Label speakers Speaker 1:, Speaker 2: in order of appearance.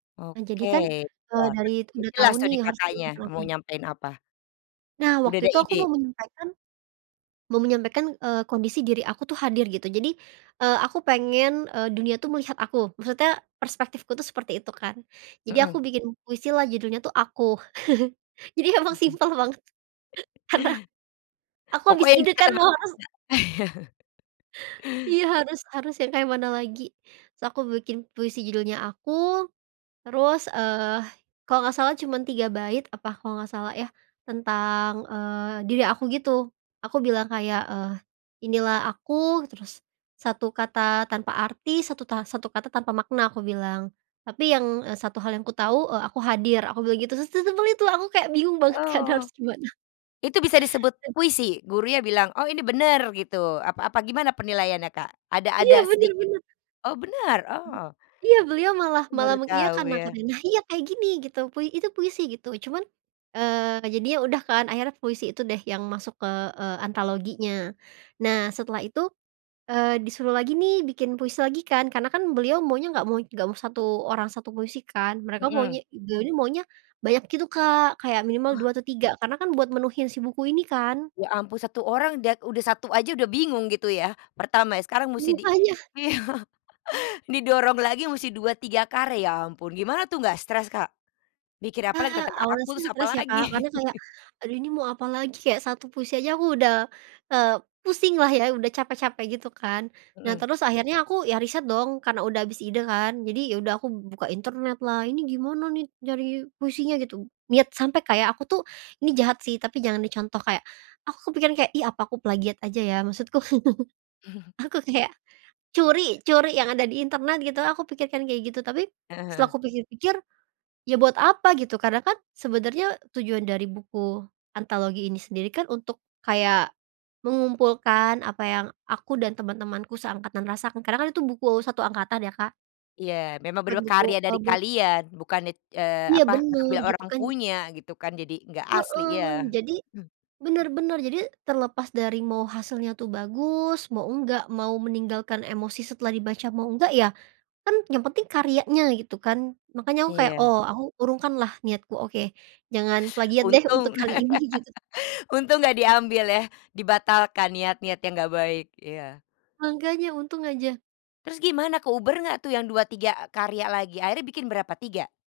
Speaker 1: Eee, jadi
Speaker 2: Oke
Speaker 1: kan, eee, dari itu
Speaker 2: iya
Speaker 1: udah tau
Speaker 2: jelas
Speaker 1: nih
Speaker 2: tadi
Speaker 1: harus
Speaker 2: Kakaknya
Speaker 1: diajak log
Speaker 2: mau
Speaker 1: in.
Speaker 2: nyampein apa.
Speaker 1: Nah
Speaker 2: Udah
Speaker 1: waktu
Speaker 2: ada
Speaker 1: itu aku
Speaker 2: ide?
Speaker 1: mau menyampaikan, mau menyampaikan, eee, kondisi diri aku tuh hadir gitu jadi, eee, aku pengen, eee, dunia tuh melihat aku maksudnya perspektifku tuh seperti itu kan, jadi aku
Speaker 2: Mhm.
Speaker 1: bikin puisilah judulnya tuh Aku jadi emang
Speaker 2: Mhm.
Speaker 1: simple banget, karena, aku habis
Speaker 2: Pokoknya yang
Speaker 1: ide
Speaker 2: deket
Speaker 1: kan
Speaker 2: sama
Speaker 1: mau
Speaker 2: Kakak.
Speaker 1: harus Iya harus harus yang kayak mana lagi? Terus aku bikin puisi judulnya Aku, terus, eee, kalau gak salah cuman 3 bait apa kalau gak salah ya, tentang, eee, diri aku gitu, aku bilang kayak, eee, "Inilah aku," terus, "1 kata tanpa arti 1 ta 1 kata tanpa makna," aku bilang, "tapi yang, eee, 1 hal yang kutahu, eee, aku hadir," aku bilang gitu, terus sesimple itu aku kayak bingung banget kan
Speaker 2: Oh,
Speaker 1: harus gimana?
Speaker 2: itu bisa disebut puisi? Gurunya bilang, "Oh ini bener," gitu apa apa gimana penilaiannya, Kak? Ada
Speaker 1: Iya
Speaker 2: ada
Speaker 1: bener
Speaker 2: sedikit
Speaker 1: bener.
Speaker 2: oh bener, oh.
Speaker 1: Iya beliau malah
Speaker 2: Aku
Speaker 1: malah
Speaker 2: baru tahu
Speaker 1: mengiyakan nah
Speaker 2: ya.
Speaker 1: katanya, "Nah, kayak gini," gitu pui "itu puisi," gitu cuman, eee, jadinya udah kan akhirnya puisi itu deh yang masuk ke, eee, antologinya. Nah setelah itu, eee, disuruh lagi nih bikin puisi lagi kan karena kan beliau maunya nggak mau nggak mau 1 orang 1 puisi kan mereka maunya
Speaker 2: Mhm.
Speaker 1: beliau nih maunya, banyak gitu Kak kayak minimal 2
Speaker 2: Wah.
Speaker 1: atau 3 karena kan buat menuhin si buku ini kan.
Speaker 2: Ya ampun 1 orang da udah 1 aja udah bingung gitu ya, pertama ya sekarang musti di
Speaker 1: Mangkanya.
Speaker 2: iya didorong lagi musti 2, 3 karya ampun gimana tuh nggak stres, Kak? Mikir apalagi
Speaker 1: Nah
Speaker 2: tetep nggak aku
Speaker 1: awalnya sih
Speaker 2: harus
Speaker 1: stres ya Kak karena
Speaker 2: apalagi?
Speaker 1: kayak, aduh ini mau apalagi kayak 1 puisi aja aku udah, eee, pusing lah ya udah capek-capek gitu kan, nah
Speaker 2: Mhm.
Speaker 1: terus akhirnya aku ya riset dong karena udah habis ide kan, jadi ya udah aku buka internetlah ini gimana nih nyari puisinya gitu, niat sampai kayak aku tuh ini jahat sih tapi jangan dicontoh kayak, aku kepikiran kayak, ih, apa aku plagiat aja ya maksudku, aku kayak, curi curi yang ada di internet gitu aku pikirkan kayak gitu tapi,
Speaker 2: Heeh
Speaker 1: setelah
Speaker 2: heeh.
Speaker 1: aku pikir-pikir, ya buat apa gitu karena kan sebenernya tujuan dari buku antologi ini sendiri kan untuk kayak, mengumpulkan apa yang aku dan teman-temanku seangkatan rasakan karena kan itu buku 1 angkatan ya Kak.
Speaker 2: Iya memang
Speaker 1: Buat
Speaker 2: benar
Speaker 1: buku
Speaker 2: karya
Speaker 1: e
Speaker 2: dari
Speaker 1: buat
Speaker 2: kalian bukan it eee,
Speaker 1: Iya
Speaker 2: apa
Speaker 1: bener
Speaker 2: ngambil
Speaker 1: gitu
Speaker 2: orang
Speaker 1: kan
Speaker 2: punya gitu kan jadi enggak asli ya.
Speaker 1: Heeh, jadi,
Speaker 2: Mmm.
Speaker 1: bener bener jadi terlepas dari mau hasilnya tuh bagus, mau enggak, mau meninggalkan emosi setelah dibaca mau enggak ya, kan yang penting karyanya gitu kan. Makanya aku kayak
Speaker 2: Iya.
Speaker 1: oh aku urungkanlah niatku, "Oke jangan plagiat deh untuk
Speaker 2: Untung,
Speaker 1: kali ini," gitu.
Speaker 2: untung gak diambil ya, dibatalkan niat-niat yang gak baik iya.
Speaker 1: Mangkanya untung aja.
Speaker 2: Terus gimana keuber gak tuh yang 2, 3 karya lagi? Akhirnya bikin berapa? 3?